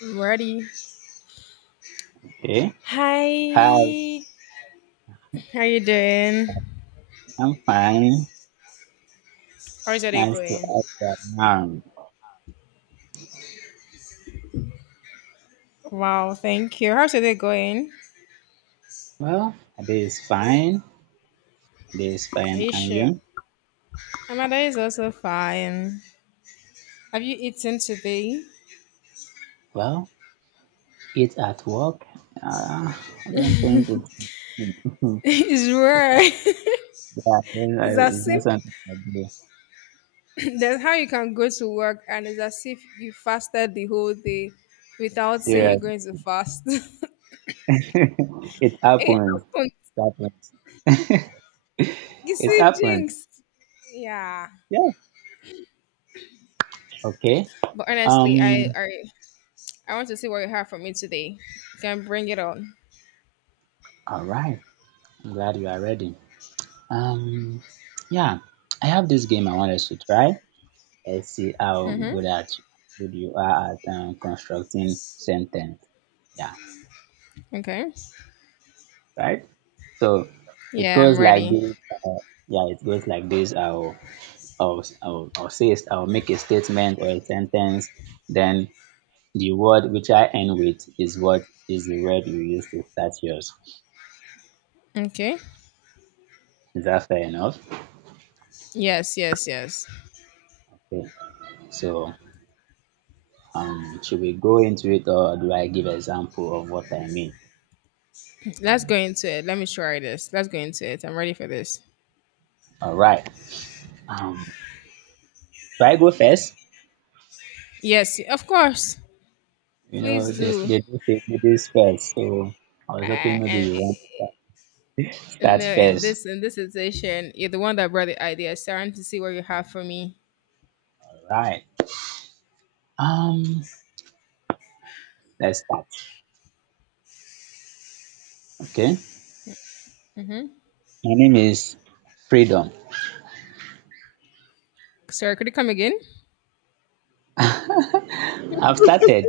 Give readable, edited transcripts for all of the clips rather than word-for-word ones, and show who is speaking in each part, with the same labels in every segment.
Speaker 1: I'm ready.
Speaker 2: Okay. Hi,
Speaker 1: Hi. How you doing?
Speaker 2: I'm fine.
Speaker 1: How's your day
Speaker 2: Nice to
Speaker 1: going?
Speaker 2: have you around.
Speaker 1: Wow, thank you. How's your day going?
Speaker 2: Well, today is fine. Today is
Speaker 1: Are
Speaker 2: fine.
Speaker 1: you
Speaker 2: And
Speaker 1: sure?
Speaker 2: you?
Speaker 1: My day is also fine. Have you eaten today?
Speaker 2: Well, it's at work. I don't think it's.
Speaker 1: It's
Speaker 2: It's
Speaker 1: rare.
Speaker 2: not, yeah,
Speaker 1: It's
Speaker 2: I-
Speaker 1: as
Speaker 2: it's
Speaker 1: if
Speaker 2: not something I do.
Speaker 1: that's how you can go to work and it's as if you fasted the whole day without saying you're
Speaker 2: Serious.
Speaker 1: going to fast.
Speaker 2: It
Speaker 1: It
Speaker 2: happens.
Speaker 1: happened.
Speaker 2: It happens.
Speaker 1: You
Speaker 2: It
Speaker 1: see,
Speaker 2: happens.
Speaker 1: jinx. Yeah.
Speaker 2: Yeah. Okay.
Speaker 1: But honestly,
Speaker 2: Um.
Speaker 1: I want to see what you have for me today. You can bring it on.
Speaker 2: All right. I'm glad you are ready. Um. Yeah. I have this game I wanted to try. Let's see how
Speaker 1: Hmm.
Speaker 2: good you are at constructing sentence. Yeah,
Speaker 1: Okay.
Speaker 2: right. So it
Speaker 1: Yeah, I'm
Speaker 2: goes like
Speaker 1: ready.
Speaker 2: this. Yeah, it goes like this. I'll I'll I'll make a statement or a sentence. Then the word which I end with is what is the word you use to start yours.
Speaker 1: Okay.
Speaker 2: Is that fair enough?
Speaker 1: Yes, yes, yes.
Speaker 2: Okay. So should we go into it or do I give example of what I mean?
Speaker 1: Let's go into it. Let me try this. Let's go into it. I'm ready for this.
Speaker 2: All right. Um, do I go first?
Speaker 1: Yes, of course.
Speaker 2: You
Speaker 1: Please
Speaker 2: know, they,
Speaker 1: do.
Speaker 2: they do say they do first. So I was
Speaker 1: Uh,
Speaker 2: hoping maybe
Speaker 1: and
Speaker 2: you want to
Speaker 1: in
Speaker 2: start
Speaker 1: the in
Speaker 2: first.
Speaker 1: this in this situation, you're the one that brought the idea. So I want to see what you have for me.
Speaker 2: Right. Um, let's start. Okay.
Speaker 1: Mm-hmm.
Speaker 2: My name is Freedom.
Speaker 1: Sorry, could you come again?
Speaker 2: I've started.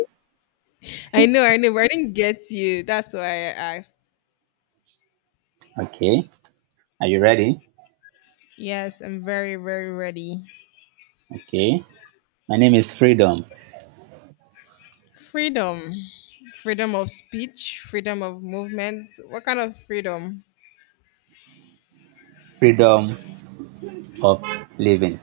Speaker 1: I know, but I didn't get you. That's why I asked.
Speaker 2: Okay. Are you ready?
Speaker 1: Yes, I'm very, very ready.
Speaker 2: Okay. My name is Freedom.
Speaker 1: Freedom. Freedom of speech, freedom of movement. What kind of freedom?
Speaker 2: Freedom of living.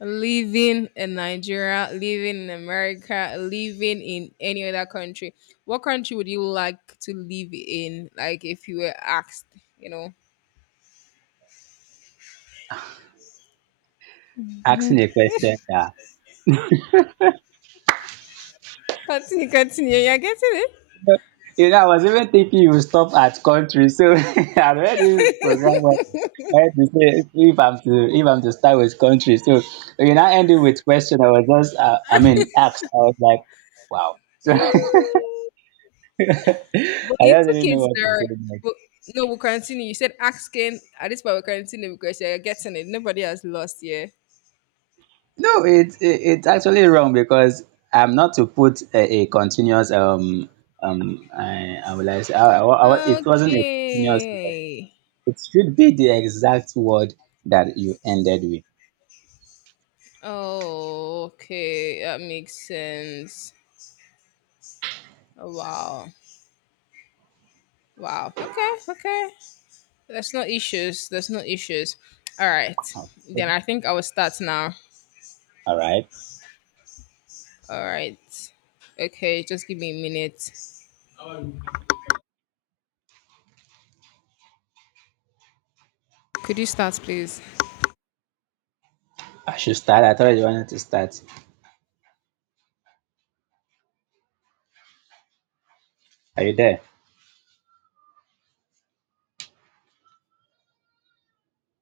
Speaker 1: Living in Nigeria, living in America, living in any other country, what country would you like to live in? Like if you were asked, you know.
Speaker 2: Asking a question that
Speaker 1: Continue, continue. You're getting it.
Speaker 2: I was even thinking you would stop at country, so I already programmed I had to say if I'm to start with country. So ending with question. I was just I mean asked. I was like, wow. So I
Speaker 1: Mm, but you
Speaker 2: don't
Speaker 1: took
Speaker 2: really know
Speaker 1: it
Speaker 2: what to
Speaker 1: there.
Speaker 2: say next.
Speaker 1: But no, we'll continue. You said asking. At this point, we're continuing because you're getting it. Nobody has lost, yeah.
Speaker 2: No, it's actually wrong because I'm not to put a continuous I would like say I, it wasn't a continuous word.
Speaker 1: Okay.
Speaker 2: It should be the exact word that you ended with.
Speaker 1: Oh, okay. That makes sense. Oh, wow. Wow. Okay. Okay. There's no issues. There's no issues. All right. Then I think I will start now.
Speaker 2: All right,
Speaker 1: All right. Okay, just give me a minute. Could you start, please?
Speaker 2: I should start. I thought you wanted to start. Are you there?